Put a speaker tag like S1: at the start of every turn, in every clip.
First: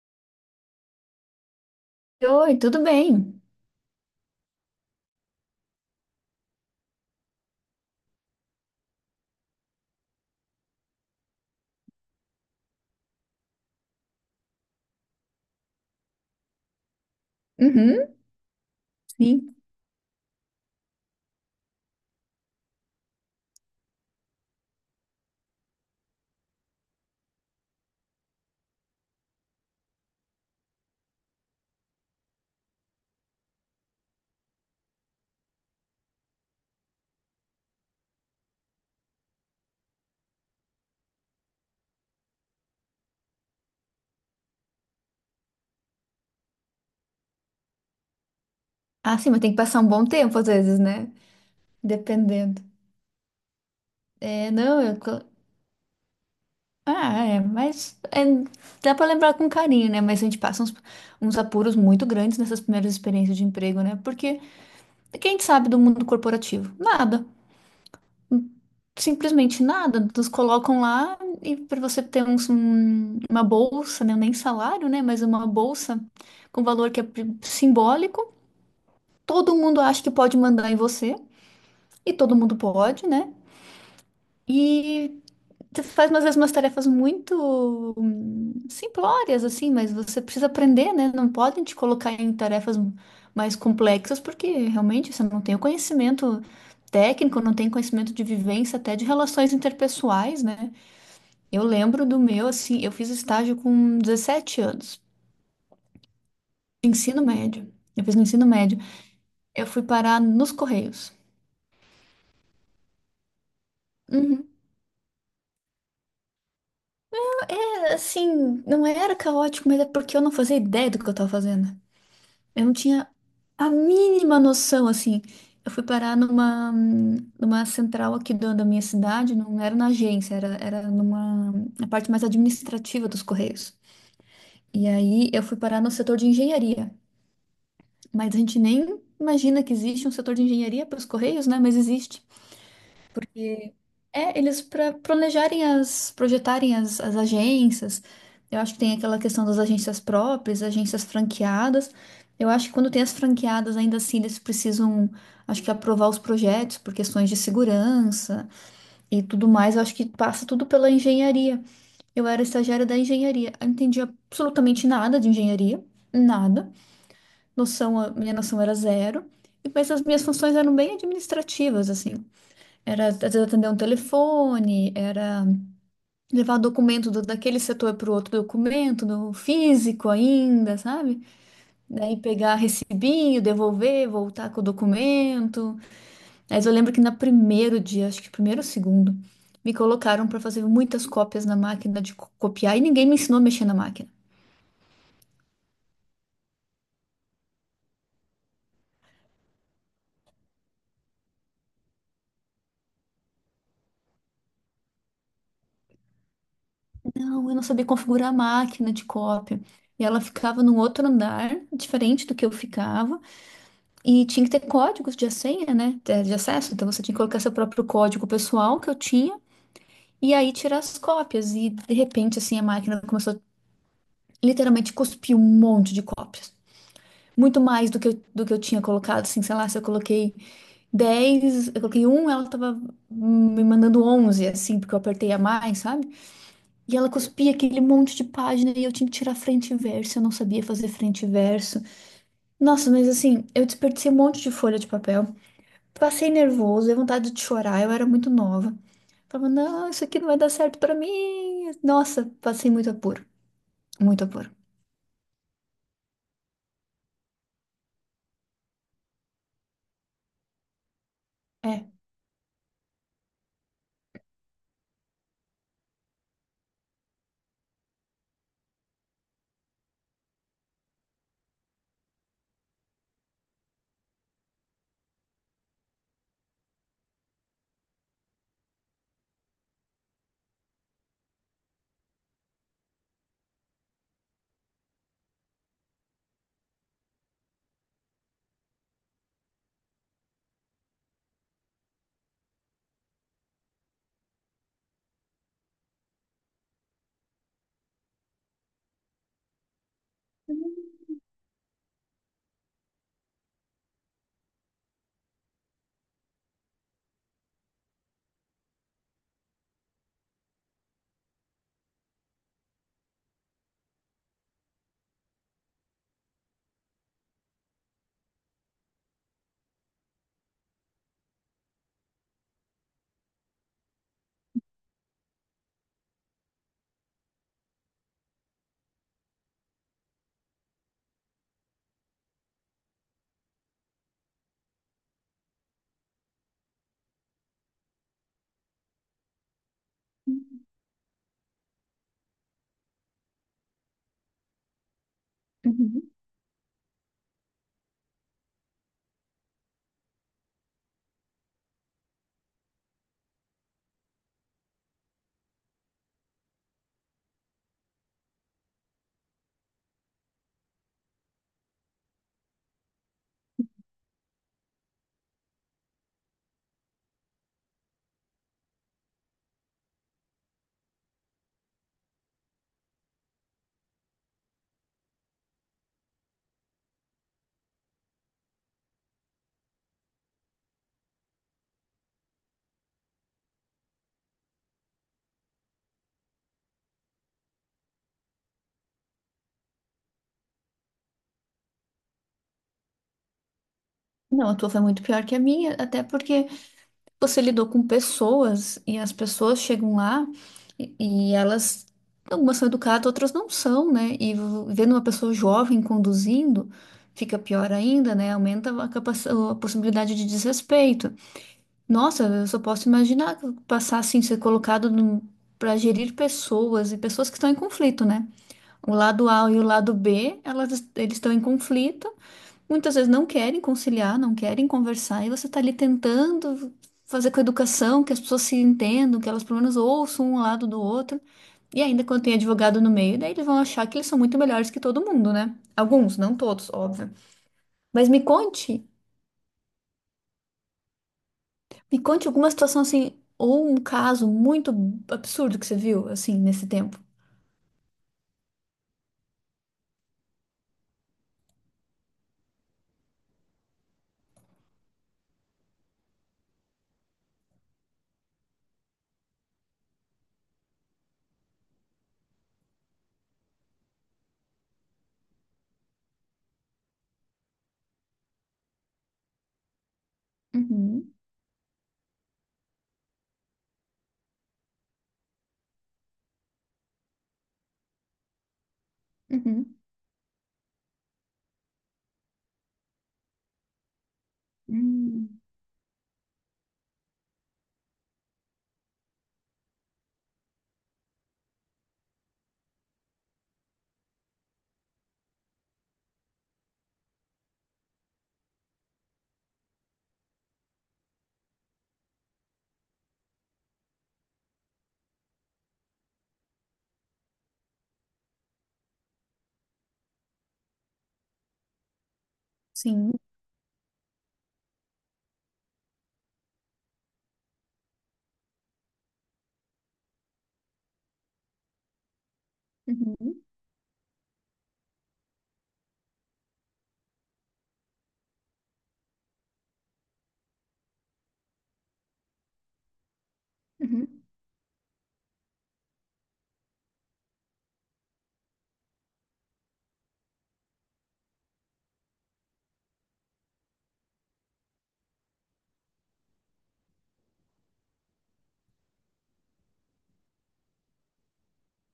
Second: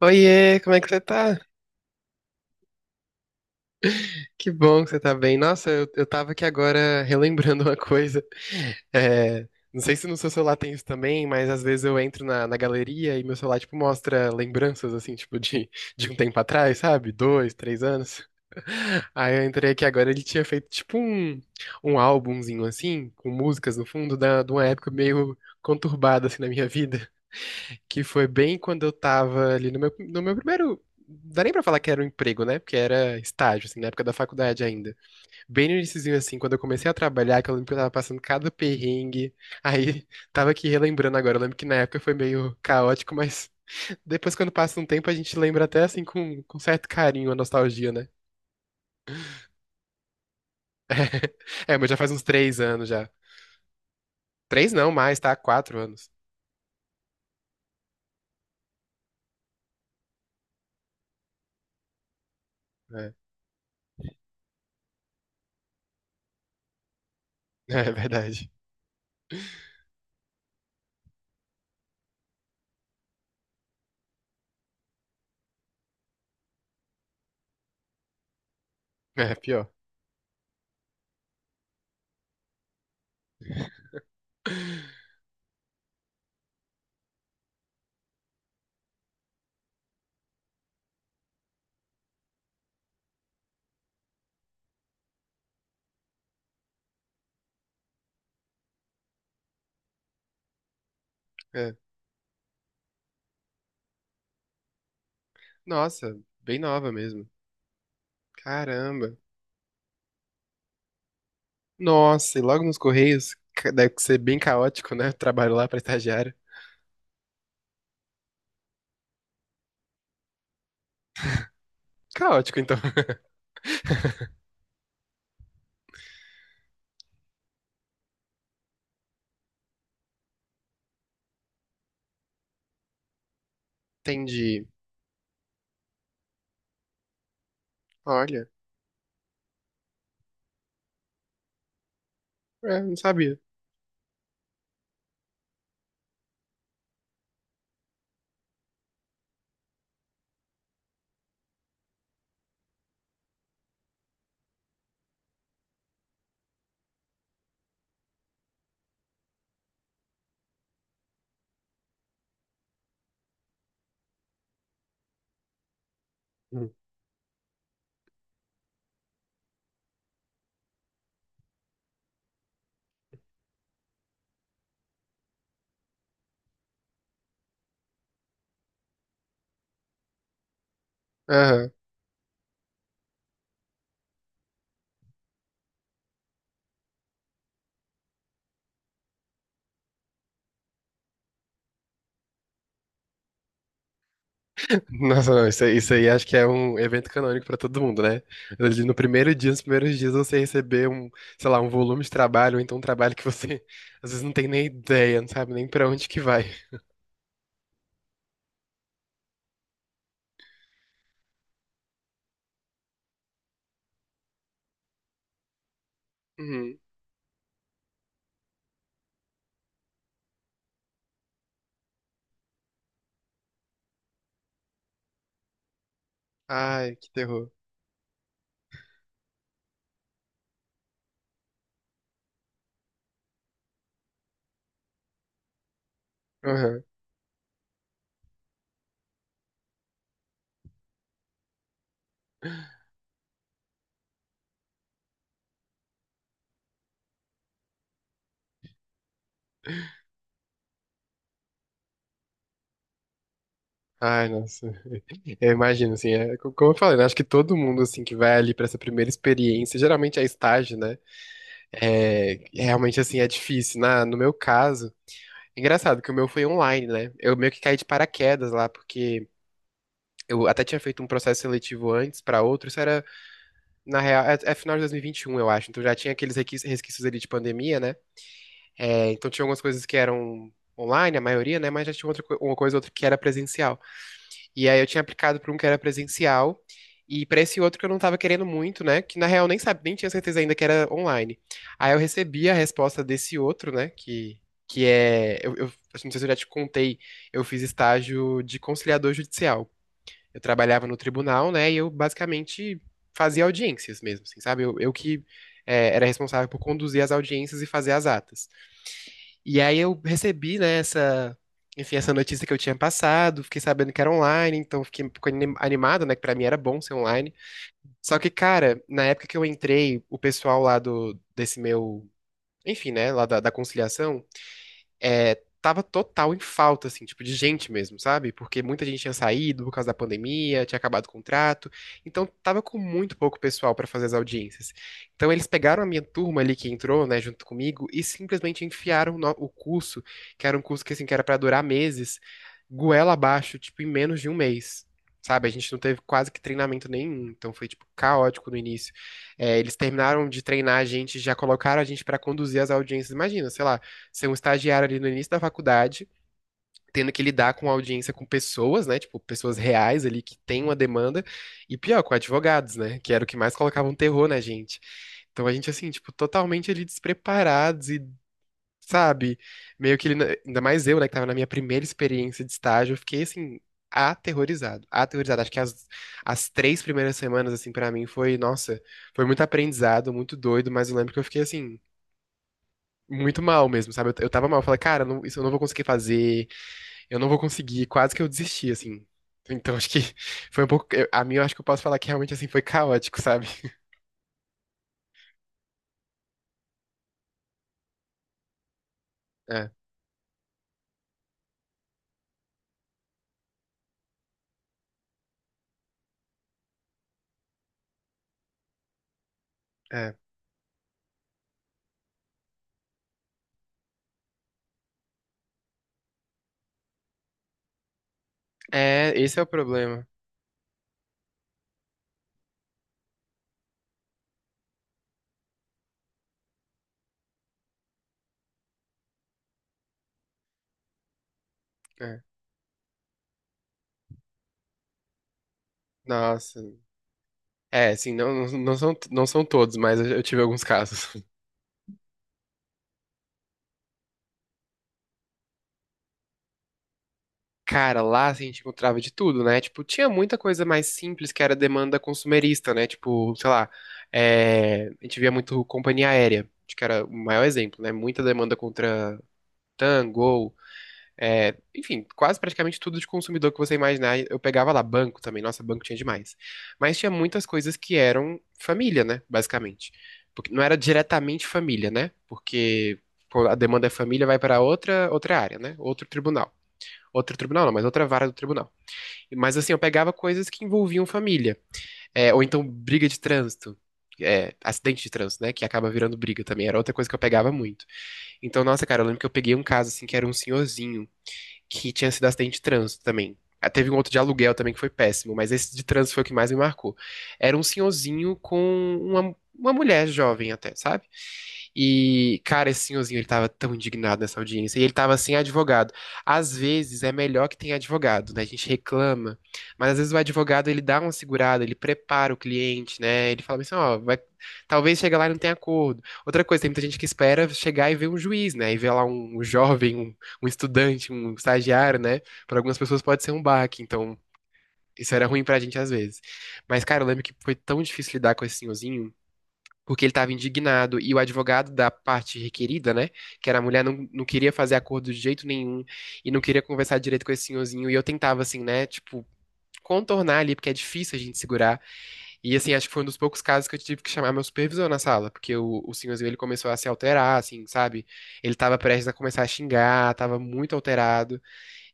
S1: Oiê, como é que você tá?
S2: Oi, tudo bem?
S1: Que bom que você tá bem. Nossa, eu tava aqui agora relembrando uma coisa. É, não sei se no seu celular tem isso também, mas às vezes eu entro na galeria e meu celular, tipo, mostra lembranças, assim, tipo, de um tempo atrás, sabe? Dois, três
S2: Uhum,
S1: anos. Aí eu
S2: sim.
S1: entrei aqui agora, ele tinha feito, tipo, um álbumzinho, assim, com músicas no fundo, de uma época meio conturbada, assim, na minha vida. Que foi bem quando eu tava ali no meu primeiro. Não dá nem pra falar que era um emprego, né? Porque era estágio, assim, na época da faculdade ainda. Bem no iniciozinho, assim, quando eu comecei a trabalhar, que eu lembro que eu tava passando cada perrengue. Aí, tava aqui relembrando agora. Eu lembro que na época foi meio caótico, mas depois, quando passa um tempo, a gente lembra até, assim, com certo carinho, a nostalgia, né?
S2: Ah, sim, mas tem que passar um bom tempo às vezes, né?
S1: É, mas já faz uns três
S2: Dependendo.
S1: anos já.
S2: É,
S1: Três
S2: não,
S1: não, mais, tá? 4 anos.
S2: Ah, é, mas é, dá pra lembrar com carinho, né? Mas a gente passa uns apuros muito grandes nessas primeiras
S1: É,
S2: experiências de emprego, né? Porque quem sabe do mundo corporativo? Nada.
S1: é verdade.
S2: Simplesmente nada. Nos colocam lá e para você ter uma bolsa, né? Nem salário, né? Mas uma bolsa com valor que é simbólico.
S1: É,
S2: Todo
S1: pior.
S2: mundo acha que pode mandar em você. E todo mundo pode, né? E tu faz às vezes umas tarefas muito simplórias, assim, mas você precisa aprender, né? Não podem te colocar em tarefas mais complexas, porque realmente você não tem o conhecimento técnico, não tem conhecimento de vivência, até de relações interpessoais, né? Eu
S1: É.
S2: lembro do meu, assim, eu fiz estágio com 17 anos,
S1: Nossa, bem nova
S2: ensino
S1: mesmo.
S2: médio. Eu fiz no ensino médio.
S1: Caramba.
S2: Eu fui parar nos Correios.
S1: Nossa, e logo nos Correios, deve ser bem
S2: Uhum.
S1: caótico, né? Trabalho lá pra estagiário.
S2: É, assim, não era caótico, mas é porque eu não fazia ideia do que eu tava fazendo.
S1: Caótico,
S2: Eu não
S1: então.
S2: tinha a mínima noção, assim. Eu fui parar numa central aqui da minha cidade, não era na agência, era na parte mais administrativa dos Correios.
S1: Entendi.
S2: E aí eu fui parar no setor de engenharia. Mas a
S1: Olha,
S2: gente nem imagina que existe um setor de engenharia para os Correios, né? Mas existe.
S1: é, não sabia.
S2: É, eles para planejarem as, projetarem as agências. Eu acho que tem aquela questão das agências próprias, agências franqueadas. Eu acho que quando tem as franqueadas, ainda assim, eles precisam, acho que aprovar os projetos por questões de segurança e tudo mais. Eu acho que passa tudo pela engenharia. Eu era estagiária da engenharia. Eu não entendi absolutamente nada de engenharia, nada.
S1: Hum.
S2: Noção, a minha noção era zero. Mas as minhas funções eram bem administrativas, assim. Era, às vezes, atender um telefone, era levar documento daquele setor para o outro documento, no físico ainda, sabe?
S1: Aham.
S2: Daí pegar recibinho, devolver, voltar com o documento. Mas eu lembro que no primeiro dia, acho que primeiro ou segundo, me colocaram para fazer muitas cópias na máquina de copiar e ninguém me ensinou a mexer na máquina.
S1: Nossa, não, isso aí acho que é um evento canônico pra todo mundo, né? Ali no primeiro dia, nos primeiros dias, você receber sei lá, um volume de trabalho, ou então um trabalho que você às vezes não tem nem ideia, não sabe nem pra onde que vai.
S2: Não, eu não sabia configurar a máquina de cópia. E ela ficava num outro andar, diferente do que eu ficava, e tinha que ter códigos de senha, né? De acesso.
S1: Uhum.
S2: Então você tinha que colocar seu próprio código pessoal que eu tinha. E aí tirar as cópias. E de repente, assim, a máquina começou a literalmente cuspir um monte de cópias.
S1: Ai, que terror.
S2: Muito mais do que eu tinha colocado, assim, sei lá, se eu coloquei 10 eu coloquei um, ela tava me mandando 11 assim, porque eu apertei a mais, sabe?
S1: Aham.
S2: E ela cuspia aquele monte de página e eu tinha que tirar frente e verso, eu não sabia fazer frente e verso. Nossa, mas assim, eu desperdicei um monte de folha de papel. Passei nervoso, dei vontade de chorar, eu era muito nova. Falava, não, isso aqui não vai dar certo pra mim. Nossa, passei muito apuro, muito
S1: Ai,
S2: apuro.
S1: nossa. Eu imagino, assim, como eu falei, né, acho que todo mundo, assim, que vai ali pra essa primeira experiência, geralmente é estágio, né,
S2: É.
S1: é, realmente, assim, é difícil. No meu caso, engraçado que o meu foi online, né, eu meio que caí de paraquedas lá, porque eu até tinha feito um processo seletivo antes pra outro, isso era, na real, é final de 2021, eu acho, então já tinha aqueles resquícios ali de pandemia, né, é, então tinha algumas coisas que eram online, a maioria, né, mas já tinha outra, uma coisa ou outra que era presencial. E aí eu tinha aplicado para um que era presencial e para esse outro que eu não estava querendo muito, né? Que na real nem sabe, nem tinha certeza ainda que era online. Aí eu recebi a resposta desse outro, né? Que é. Eu assim, não sei se eu já te contei, eu fiz estágio de conciliador judicial. Eu trabalhava no tribunal, né? E eu basicamente fazia audiências mesmo, assim, sabe? Eu era responsável por conduzir as audiências e fazer as atas. E aí eu recebi, né, essa, enfim, essa notícia que eu tinha passado, fiquei sabendo que era online, então fiquei um pouco animado, né, que pra mim era bom ser online. Só que, cara, na época que eu entrei, o pessoal lá desse meu, enfim, né, lá da conciliação, é, tava total em falta, assim, tipo, de gente mesmo, sabe? Porque muita gente tinha saído por causa da pandemia, tinha acabado o contrato, então tava com muito pouco pessoal pra fazer as audiências. Então eles pegaram a minha turma ali que entrou, né, junto comigo, e simplesmente enfiaram o curso, que era um curso que, assim, que era pra durar meses, goela abaixo, tipo, em menos de um mês. Sabe, a gente não teve
S2: Uhum.
S1: quase que treinamento nenhum, então foi, tipo, caótico no início. É, eles terminaram de treinar a gente, já colocaram a gente pra conduzir as audiências. Imagina, sei lá, ser um estagiário ali no início da faculdade, tendo que lidar com audiência com pessoas, né? Tipo, pessoas reais ali que têm uma demanda, e pior, com advogados, né? Que era o que mais colocava um terror na gente. Então a gente, assim, tipo, totalmente ali despreparados e, sabe, meio que ele, ainda mais eu, né, que tava na minha primeira experiência de estágio, eu fiquei, assim, aterrorizado, aterrorizado. Acho que as 3 primeiras semanas, assim, pra mim foi, nossa, foi muito aprendizado, muito doido, mas eu lembro que eu fiquei, assim, muito mal mesmo, sabe? Eu tava mal, eu falei, cara, isso eu não vou conseguir fazer, eu não vou conseguir, quase que eu desisti, assim. Então acho que foi um pouco, a mim, eu acho que eu posso falar que realmente assim foi caótico, sabe?
S2: Não, a tua foi muito pior que a minha, até porque você lidou com pessoas e as pessoas
S1: É,
S2: chegam lá e, e elas, algumas são educadas, outras não são, né? E vendo uma pessoa jovem conduzindo, fica pior ainda, né? Aumenta a possibilidade
S1: é.
S2: de desrespeito. Nossa, eu só posso imaginar passar assim, ser colocado para gerir pessoas e pessoas que estão em conflito, né? O
S1: É,
S2: lado
S1: esse é o
S2: A e o lado
S1: problema.
S2: B, eles estão em conflito, muitas vezes não querem conciliar, não querem conversar, e você está ali tentando fazer com a educação, que as pessoas se entendam, que elas pelo menos ouçam um lado do outro, e ainda
S1: É.
S2: quando tem advogado no meio, daí eles vão achar que eles são muito melhores que todo mundo, né? Alguns, não
S1: Nossa.
S2: todos, óbvio.
S1: É,
S2: Mas
S1: assim,
S2: me
S1: não, não
S2: conte.
S1: são, não são todos, mas eu tive alguns casos.
S2: Me conte alguma situação assim, ou um caso muito absurdo que você viu, assim, nesse tempo.
S1: Cara, lá assim, a gente encontrava de tudo, né? Tipo, tinha muita coisa mais simples que era demanda consumerista, né? Tipo, sei lá, é, a gente via muito companhia aérea, acho que era o maior exemplo, né? Muita demanda contra Tango, é, enfim, quase praticamente tudo de consumidor que você imaginar. Eu pegava lá banco também, nossa, banco tinha demais. Mas tinha muitas coisas que eram família, né, basicamente. Porque não era
S2: Uhum,
S1: diretamente família, né? Porque pô, a demanda é família, vai para outra área, né? Outro tribunal. Outro tribunal, não, mas outra vara do tribunal. Mas assim,
S2: uhum.
S1: eu pegava coisas que envolviam família. É, ou então briga de trânsito. É, acidente de
S2: Hum,
S1: trânsito, né? Que acaba virando briga também. Era outra coisa que eu pegava muito. Então, nossa, cara, eu lembro que eu peguei um caso assim que era um senhorzinho que tinha sido acidente de trânsito também. Ah, teve um outro de aluguel também que foi péssimo, mas esse de trânsito foi o que mais me marcou. Era um senhorzinho com uma mulher jovem até, sabe? E, cara, esse senhorzinho, ele tava tão indignado nessa audiência. E ele tava sem advogado. Às vezes é melhor que tenha advogado, né? A gente reclama. Mas às vezes o advogado, ele dá uma segurada, ele prepara o cliente,
S2: sim.
S1: né? Ele fala assim, ó, vai. Talvez chegue lá e não tenha acordo. Outra coisa, tem muita gente que espera chegar e ver um juiz, né? E ver lá um jovem, um estudante, um estagiário, né? Para algumas pessoas pode ser um
S2: Uhum,
S1: baque, então. Isso era ruim pra gente às vezes. Mas, cara, eu lembro que foi tão difícil lidar com esse senhorzinho porque ele estava indignado e o advogado da parte requerida, né, que era a mulher, não,
S2: uhum.
S1: não queria fazer acordo de jeito nenhum e não queria conversar direito com esse senhorzinho. E eu tentava, assim, né, tipo, contornar ali, porque é difícil a gente segurar. E, assim, acho que foi um dos poucos casos que eu tive que chamar meu supervisor na sala, porque o senhorzinho, ele começou a se alterar, assim, sabe? Ele estava prestes a começar a xingar, estava muito alterado.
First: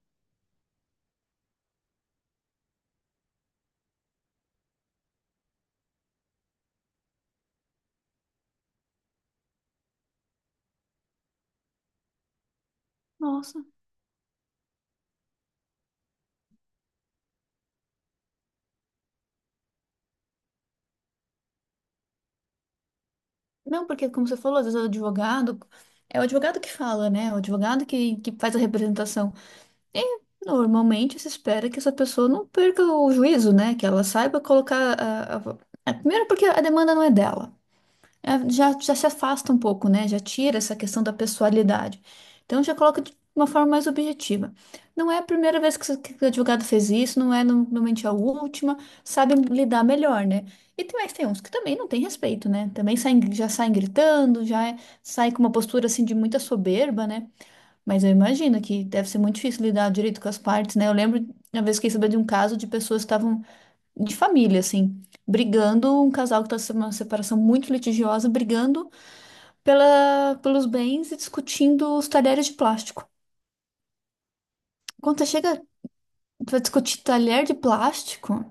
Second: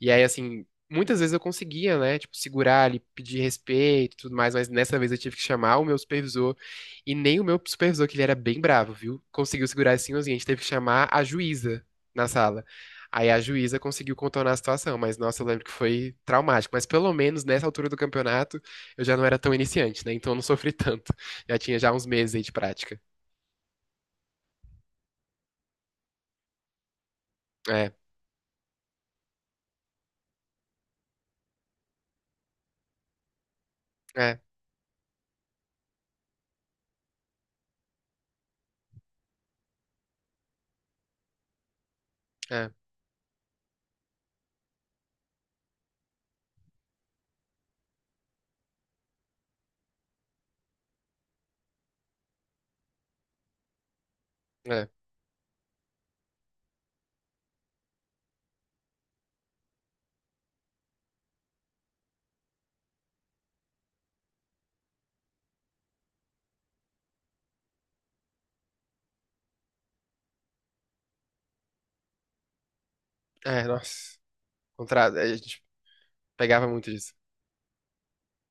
S1: E aí, assim, muitas vezes eu conseguia, né? Tipo, segurar ali, pedir respeito e tudo mais, mas nessa vez eu tive que chamar o meu supervisor. E nem o meu supervisor, que ele era bem bravo, viu? Conseguiu segurar assim, a gente teve que chamar a juíza na sala. Aí a
S2: Nossa.
S1: juíza conseguiu contornar a situação, mas nossa, eu lembro que foi traumático. Mas pelo menos nessa altura do campeonato eu já não era tão iniciante, né? Então eu não sofri tanto. Já tinha já uns meses aí de prática.
S2: Não, porque como você falou, às vezes o advogado, é o advogado que fala, né? O advogado
S1: É,
S2: que faz a representação. E normalmente se espera que essa pessoa não perca o juízo, né? Que ela
S1: é,
S2: saiba colocar a primeiro porque a demanda não é dela. É, já se afasta um pouco, né? Já tira essa questão da pessoalidade. Então
S1: é,
S2: já coloca de uma forma mais objetiva. Não é a primeira vez que, que o advogado fez isso, não é normalmente a última, sabe lidar melhor, né? E tem, mas tem uns que também não tem respeito, né? Também saem, já saem gritando,
S1: é,
S2: saem com uma postura assim de muita soberba, né? Mas eu imagino que deve ser muito difícil lidar direito com as partes, né? Eu lembro uma vez que soube de um caso de pessoas que estavam de família, assim, brigando, um casal que estava numa separação muito litigiosa, brigando pelos bens e discutindo os talheres de plástico.
S1: é, nossa. Contra.
S2: Quando você
S1: A
S2: chega
S1: gente
S2: para
S1: pegava muito
S2: discutir
S1: disso.
S2: talher de plástico,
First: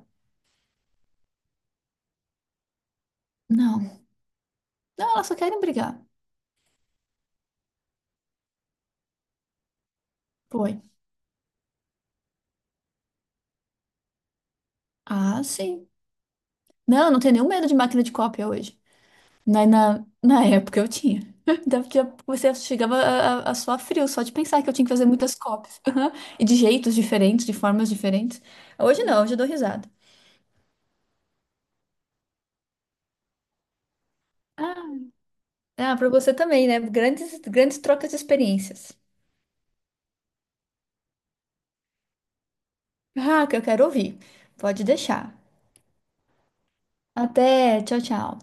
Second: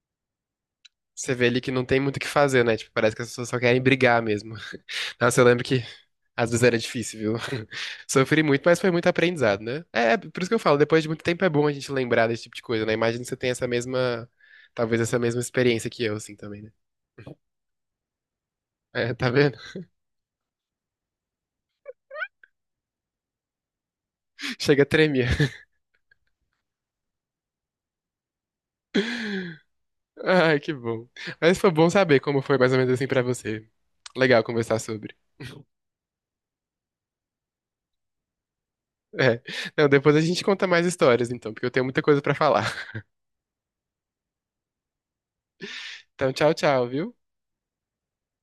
S1: Você vê ali que não tem muito o que fazer, né? Tipo, parece que as pessoas só querem
S2: não.
S1: brigar mesmo.
S2: Não, elas só
S1: Nossa, eu
S2: querem
S1: lembro que
S2: brigar.
S1: às vezes era difícil, viu? Sofri muito, mas foi muito aprendizado, né? É, é por isso que eu
S2: Foi.
S1: falo, depois de muito tempo é bom a gente lembrar desse tipo de coisa, né? Imagina que você tem essa mesma, talvez essa mesma
S2: Ah, sim.
S1: experiência que eu, assim, também, né?
S2: Não, não tem nenhum medo de máquina de cópia hoje.
S1: É, tá vendo?
S2: Na época eu tinha. Você chegava a suar frio só de pensar que eu
S1: Chega a
S2: tinha que fazer
S1: tremer.
S2: muitas cópias. Aham. E de jeitos diferentes, de formas diferentes. Hoje não, hoje eu dou risada.
S1: Ai, que bom. Mas foi bom saber como foi mais ou menos assim pra você. Legal conversar
S2: Ah,
S1: sobre.
S2: ah, para você também, né? Grandes, grandes trocas de experiências.
S1: É. Não, depois a gente conta mais histórias, então, porque eu tenho muita coisa pra falar.
S2: Ah, que eu quero ouvir. Pode deixar.
S1: Então, tchau, tchau, viu?
S2: Até, tchau, tchau.